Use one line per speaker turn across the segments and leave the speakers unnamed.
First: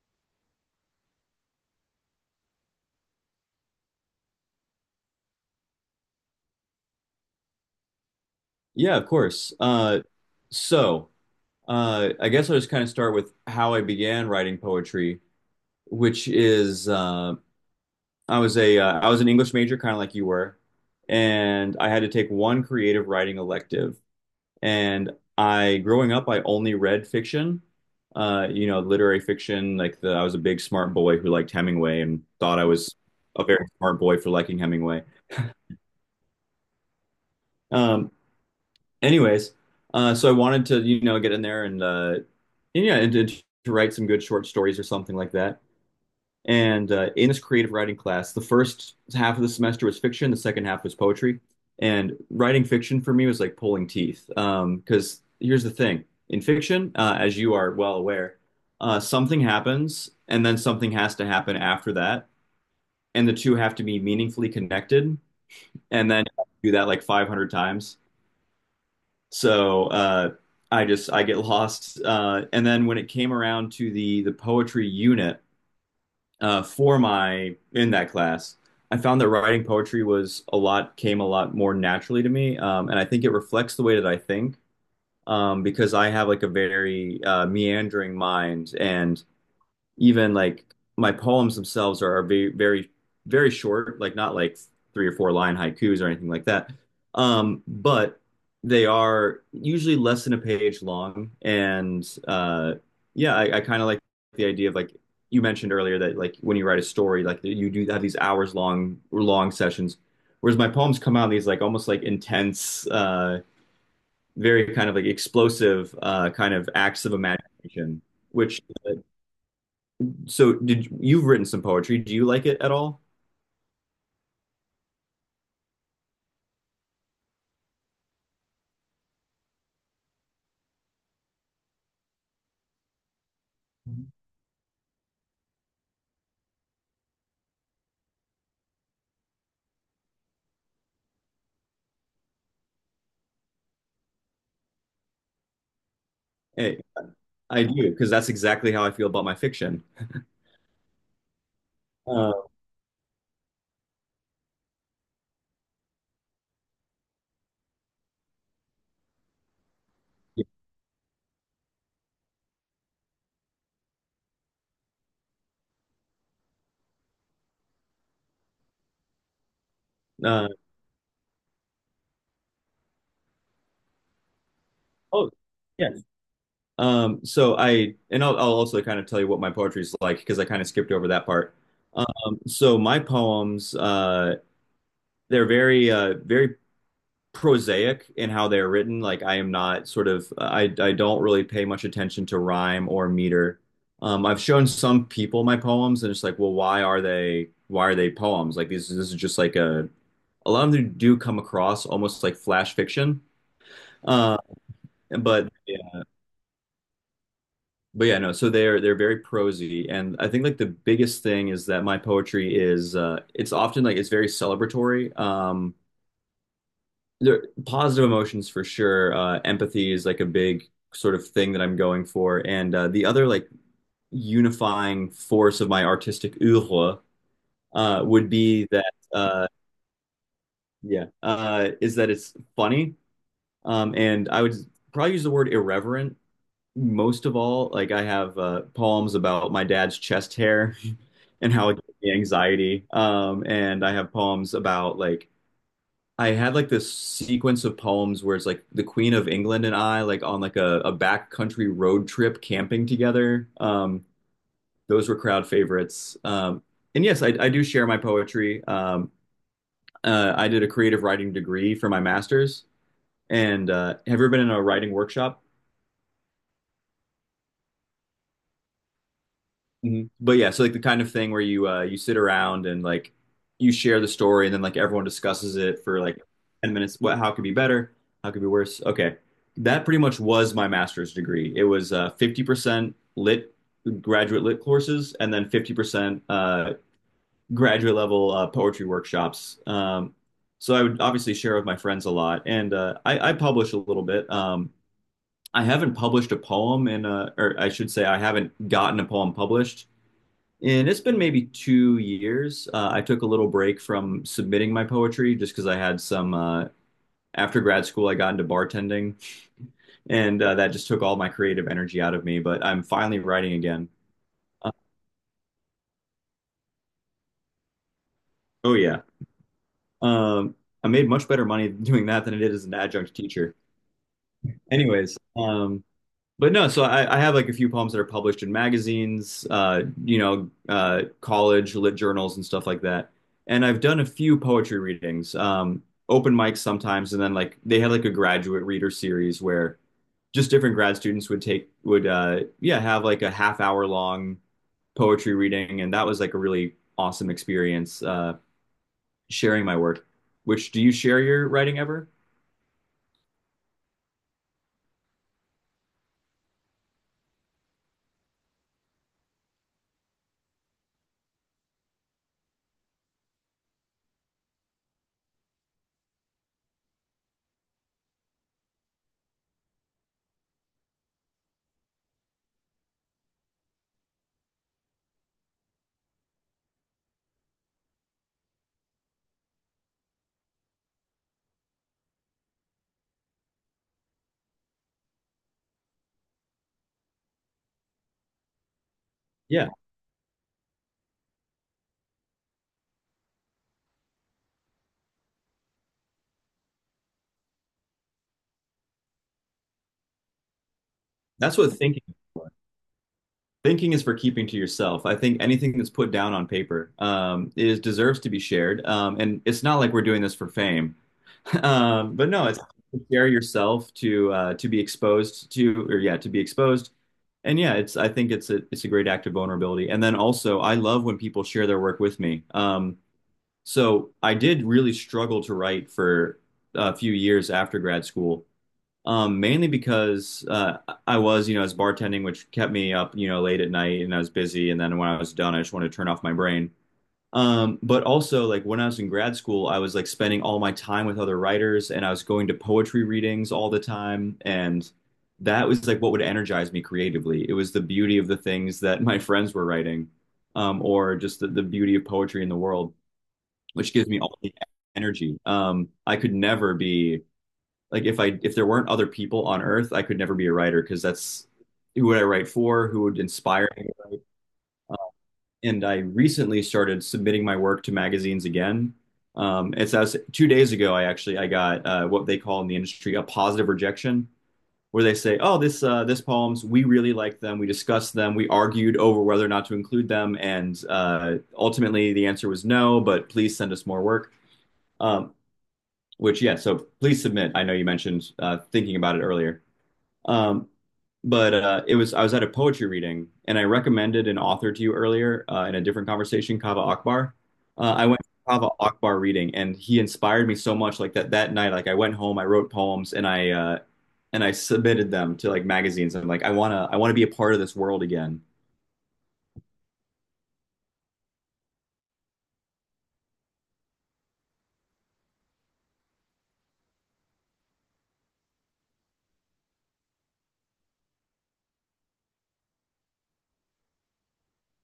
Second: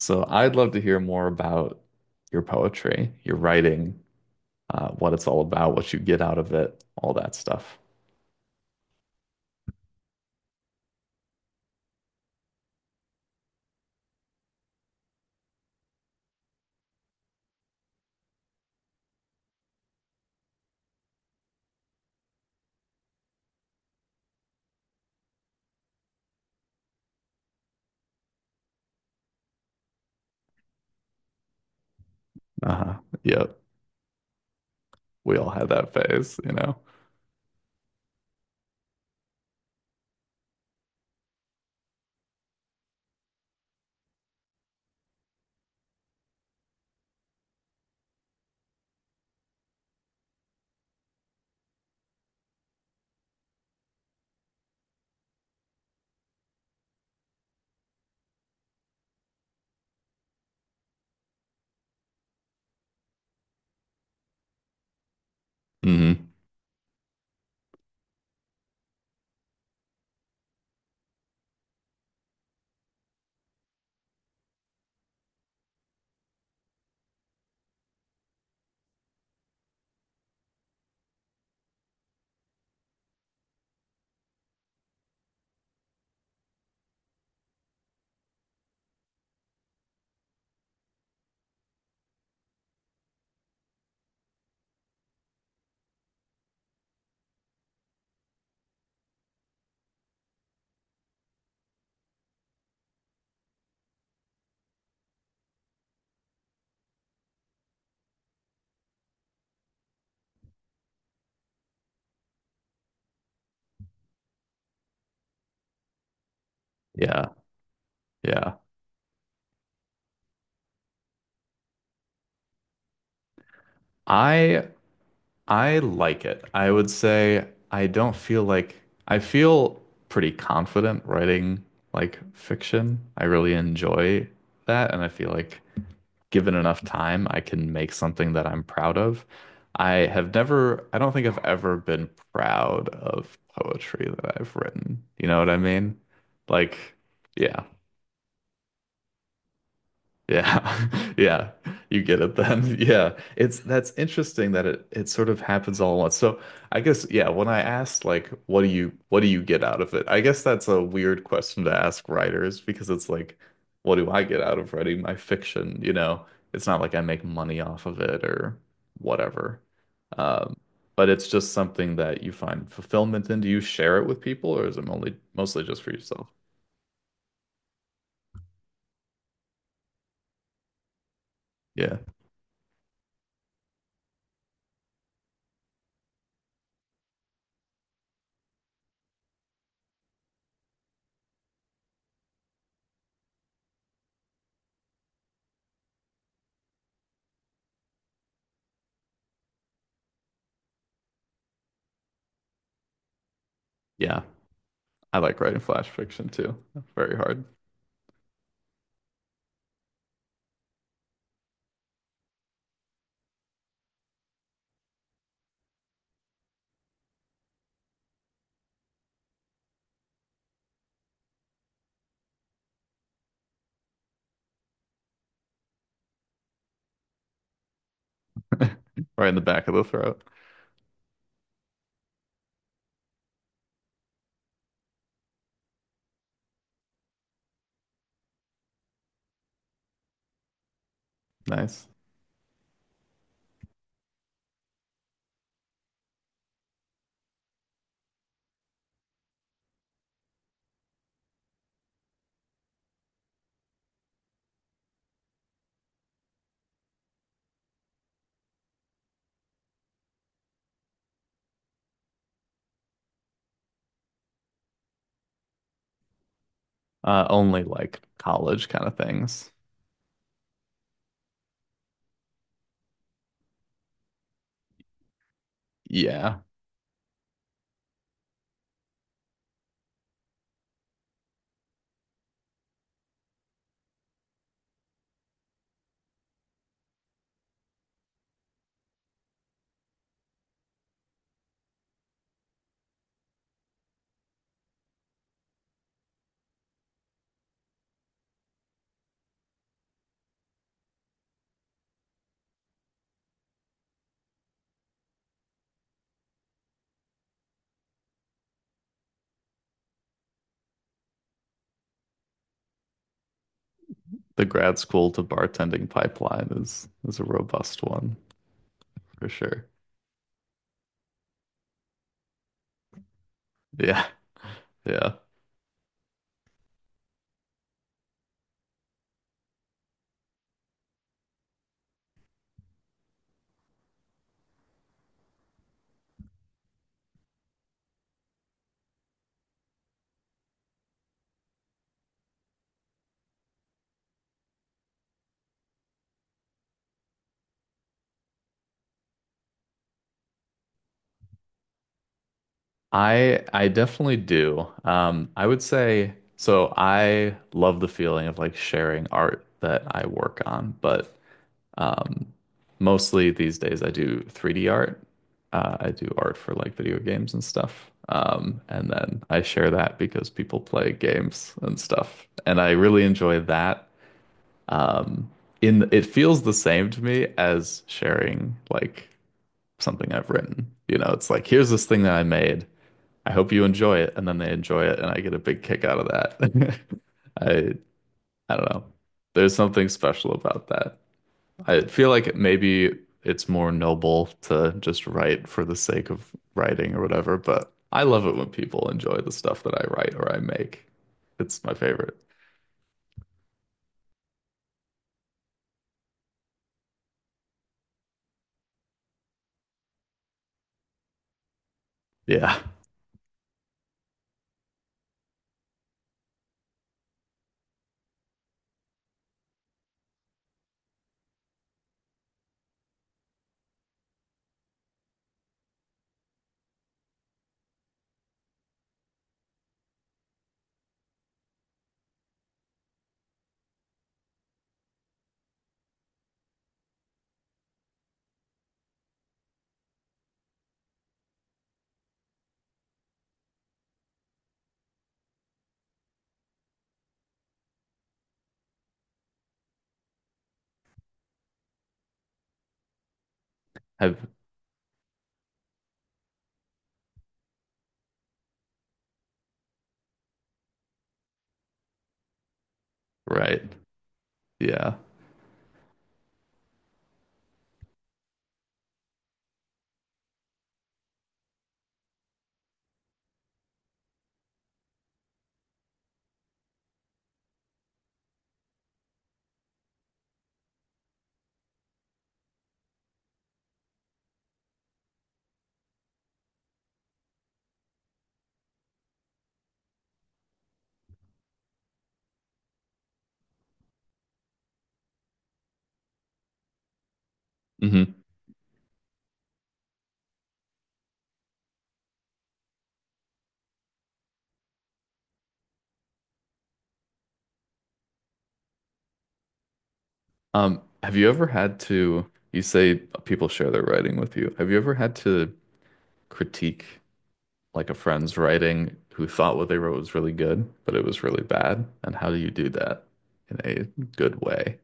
So I'd love to hear more about your poetry, your writing, what it's all about, what you get out of it, all that stuff.
Yeah, of course. So, I guess I'll just kind of start with how I began writing poetry, which is I was a I was an English major, kind of like you were, and I had to take one creative writing elective. And I, growing up, I only read fiction, literary fiction. Like I was a big smart boy who liked Hemingway and thought I was
Uh-huh.
a
Yep.
very smart boy for liking Hemingway.
We all had that phase,
Um, anyways, so I wanted to, you know, get in there and, and to write some good short stories or something like that. And in this creative writing class, the first half of the semester was fiction, the second half was poetry. And writing fiction for me was like pulling teeth. Because here's the thing, in fiction, as you are well aware, something happens, and then something has to happen after that, and the two have to be meaningfully connected. And
Hmm.
then do that like 500 times. So I just I get lost. And then when it came around to the poetry unit for my in that class, I found that writing poetry was a lot came a lot more naturally to me, and I think it reflects the way that I think, because I have like a very meandering mind, and even like my poems themselves are very very short, like not like three or four line haikus or anything like that. But they are usually less than a page long, and yeah, I kind of like the idea of like you mentioned earlier that like when you write a story, like you do have these hours long sessions, whereas my poems come out in these like almost like intense, very kind of like explosive kind of acts of
Yeah.
imagination,
Yeah.
which uh, so did you've written some poetry? Do you like it at all?
I I like it. I would say I don't feel like I feel pretty confident writing like fiction. I really enjoy that, and I feel like given enough time, I can make something that I'm proud of. I have never, I don't think I've ever been proud of poetry that I've written. You know what I mean?
Hey,
Like, yeah,
I do because that's exactly how I feel about my fiction.
yeah. Yeah. You get it
Uh,
then. Yeah. It's that's interesting that it sort of happens all at once. So I guess yeah, when I asked like what do you get out of it? I guess that's a weird question to ask writers because it's like what do I get out of writing my fiction, you know? It's not like I make money off of it or whatever.
uh,
Um, but it's just something that you find fulfillment in. Do you share it with people or is it only
oh,
mostly just for
yes.
yourself?
So I'll also kind of tell you what my poetry is like because I kind of skipped over that part.
Yeah.
So my poems, they're very, very prosaic in how they're written. Like I am not sort of I don't really pay much attention to rhyme or meter. I've shown some people my poems and it's like, well, why are they poems? Like this is just like a lot of them do come across almost like flash fiction.
Yeah.
Uh,
I like
but
writing flash
yeah,
fiction too. Very hard.
but yeah, no. So they're very prosy, and I think like the biggest thing is that my poetry is it's often like it's very celebratory. There positive emotions for sure. Empathy is like a big sort of thing that I'm going for, and the other like unifying force of my artistic oeuvre would be that
Right in the back of the throat.
yeah is that it's funny, and I would probably use the word irreverent most of all. Like I have poems about my dad's chest hair and how it
Nice.
gives me anxiety, and I have poems about I had like this sequence of poems where it's like the Queen of England and I like on like a backcountry road trip camping together. Those were crowd favorites. And yes, I do share my poetry. I did a creative writing degree for my master's. And have you ever been in a writing workshop?
Only like college kind of things.
Mhm. But yeah, so like the kind of thing where you you sit around and like you share the story and then like everyone discusses it for like
Yeah.
10 minutes. What how could be better? How could be worse? Okay. That pretty much was my master's degree. It was 50% lit graduate lit courses and then 50% graduate level poetry workshops. So I would obviously share with my friends a lot and I publish a little bit. I haven't published a poem in a, or I should say I haven't gotten a poem published and it's been maybe 2 years. I took a little break from submitting my poetry just because I had some, after grad school, I got into bartending, and that just took all my creative energy out of me. But I'm finally writing again.
The
Uh,
grad school to bartending pipeline is a robust one
oh, yeah.
for sure.
Um, I made much better money doing that than I did as an adjunct teacher.
Yeah.
Anyways,
Yeah.
um, But no, so I have like a few poems that are published in magazines, college lit journals and stuff like that. And I've done a few poetry readings, open mics sometimes, and then like they had like a graduate reader series where just different grad students would take would yeah have like a half hour long poetry reading, and that was like a really awesome experience sharing my work. Which do you share your writing ever?
I definitely do. I would say so I love the feeling of like sharing art that I work on, but um, mostly these days I do 3D art. I do art for like video games and stuff. And then I share that because people play games and stuff. And I really enjoy that. Um, in it feels the same to me as sharing like something I've written. You know, it's like, here's this thing that I made. I hope you enjoy it. And then they enjoy it and I get a big kick out of that. I I don't know. There's
Yeah,
something special about that. I feel like maybe it's more noble to just write for the sake of writing or whatever, but I love it when people enjoy the stuff that I write or I make.
that's
It's
what
my favorite.
thinking. Thinking is for keeping to yourself. I think anything that's put down on paper is deserves to be shared, and it's not like we're doing this for fame. But no,
Yeah.
it's to share yourself to be exposed to, or yeah, to be exposed. And yeah, it's I think it's a great act of vulnerability. And then also, I love when people share their work with me. So I did really struggle to write for a few years after grad school. Mainly because I was, you know, I was bartending, which kept me up, you know, late at night and I was busy. And then when I was done, I just wanted to turn off my brain. But also, like when I was in grad school, I was like spending all my time with other writers and I was going to poetry readings all the time. And that was like what would energize me creatively. It was the beauty of the things that my friends were writing, or just the beauty of poetry in the world, which gives me
Have
all the energy. I could never be like if there weren't other people on Earth, I could never be a writer because that's who would I write for, who would
right.
inspire me to write.
Yeah.
And I recently started submitting my work to magazines again. It's as 2 days ago, I actually I got what they call in the industry a positive rejection, where they say, "Oh, this poems we really liked them, we discussed them, we argued over whether or not to include them, and ultimately the answer was no, but please send us more work." Um, which yeah, so please submit. I know you mentioned thinking about it earlier. Um, but It was I was at a poetry reading and I recommended an author to you earlier in a different conversation, Kava Akbar. I
Hmm.
went to Kava Akbar reading and he inspired me so much like that night like I went home, I wrote poems and I submitted them to like magazines. I'm like I want to be a part of this world again.
Have you ever had to, you say people share their writing with you. Have you ever had to critique like a friend's writing who thought what they wrote was really good, but it was really bad? And how do you do that in a good way?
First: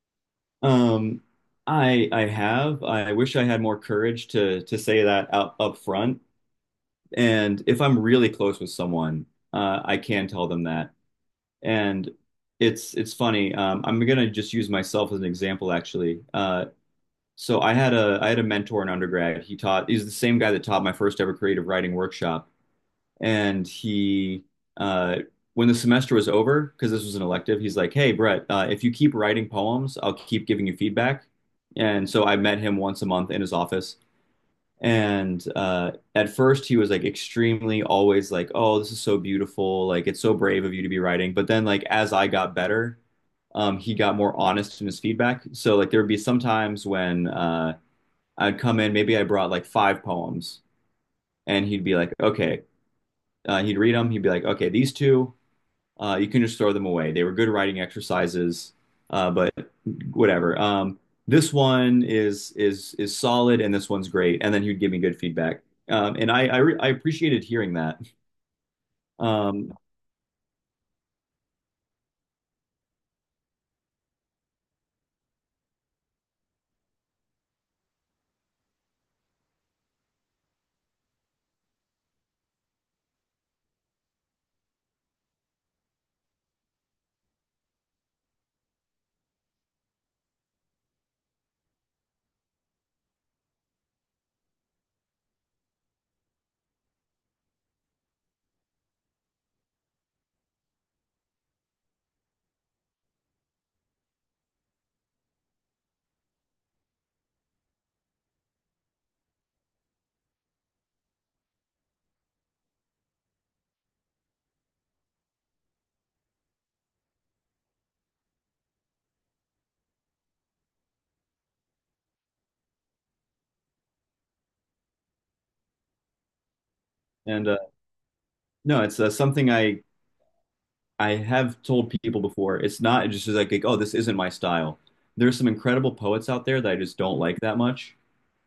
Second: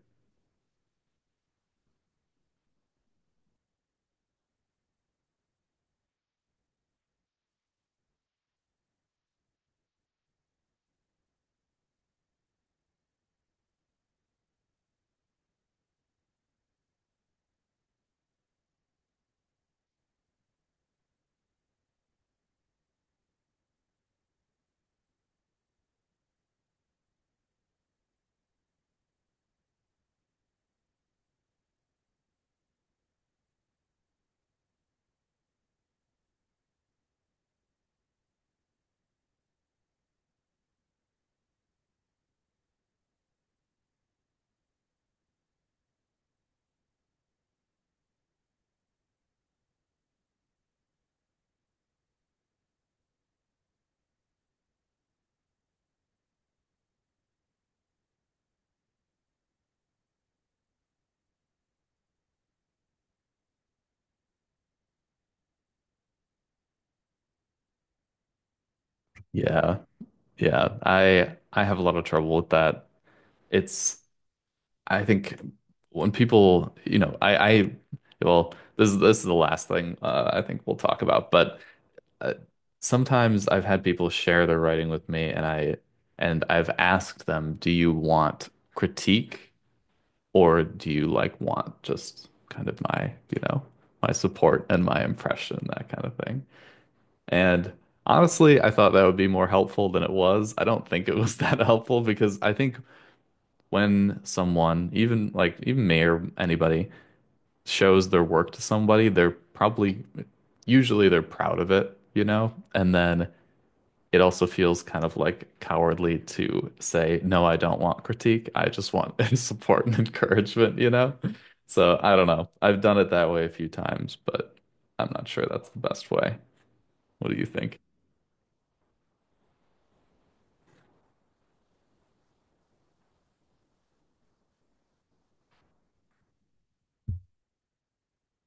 Um, I have. I wish I had more courage to say that out up front. And if I'm really close with someone, I can tell them that. And it's funny. I'm gonna just use myself as an example, actually. So I had a mentor in undergrad. He taught. He's the same guy that taught my first ever creative writing workshop and he uh, when the semester was over, because this was an elective, he's like, "Hey, Brett, if you keep writing poems, I'll keep giving you feedback." And so I met him once a month in his office. And at first, he was like extremely always like, "Oh, this is so beautiful! Like, it's so brave of you to be writing." But then, like as I got better, he got more honest in his feedback. So like there would be some times when I'd come in, maybe I brought like five poems, and he'd be like, "Okay, he'd read them. He'd be like, okay, these two, you can just throw them away. They were good writing exercises, but whatever. This one is solid, and this one's great. And then he'd give me good feedback, and I appreciated hearing that. Um,
Yeah. Yeah, I have a lot of trouble with that. It's I think when people, you know, I well, this is the last thing I think we'll talk about, but uh, sometimes I've had people share their writing with me and I and I've asked them, "Do you want critique or do you like want just kind of my, you know, my support and my impression, that kind of thing?" And honestly, I thought that would be more helpful than it was. I don't think it was that helpful because I think when someone, even like even me or anybody, shows their work to somebody, they're probably usually they're proud of it, you know? And then it also feels kind of like cowardly to say, no, I don't want critique. I just want support and encouragement, you know? So I don't know. I've done it that way a few times, but I'm not sure that's the best way. What do you
and
think?
No, it's something I have told people before. It's not just like, oh, this isn't my style. There's some incredible poets out there that I just don't like that much.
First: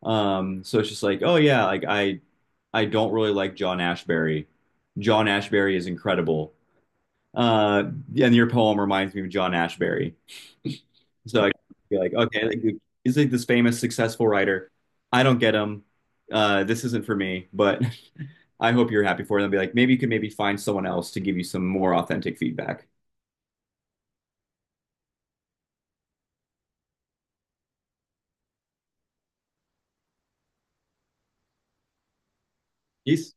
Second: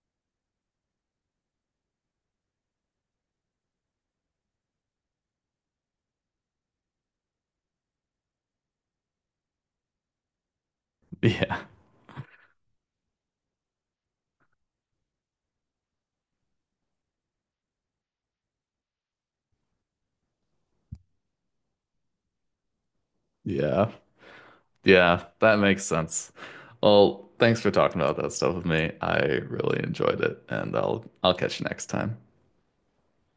So it's just like, oh yeah, I don't really like John Ashbery. John Ashbery is incredible. Uh, and your poem reminds me of John Ashbery. So I
Yeah.
feel like, okay, like, he's like this famous, successful writer. I don't get him. This isn't for me, but I hope you're happy for them. Be like, maybe you could maybe find someone else to give you some more authentic feedback.
Yeah. Yeah, that makes sense. Well, thanks for talking about that stuff with me. I really enjoyed it, and I'll catch you next time.
Peace.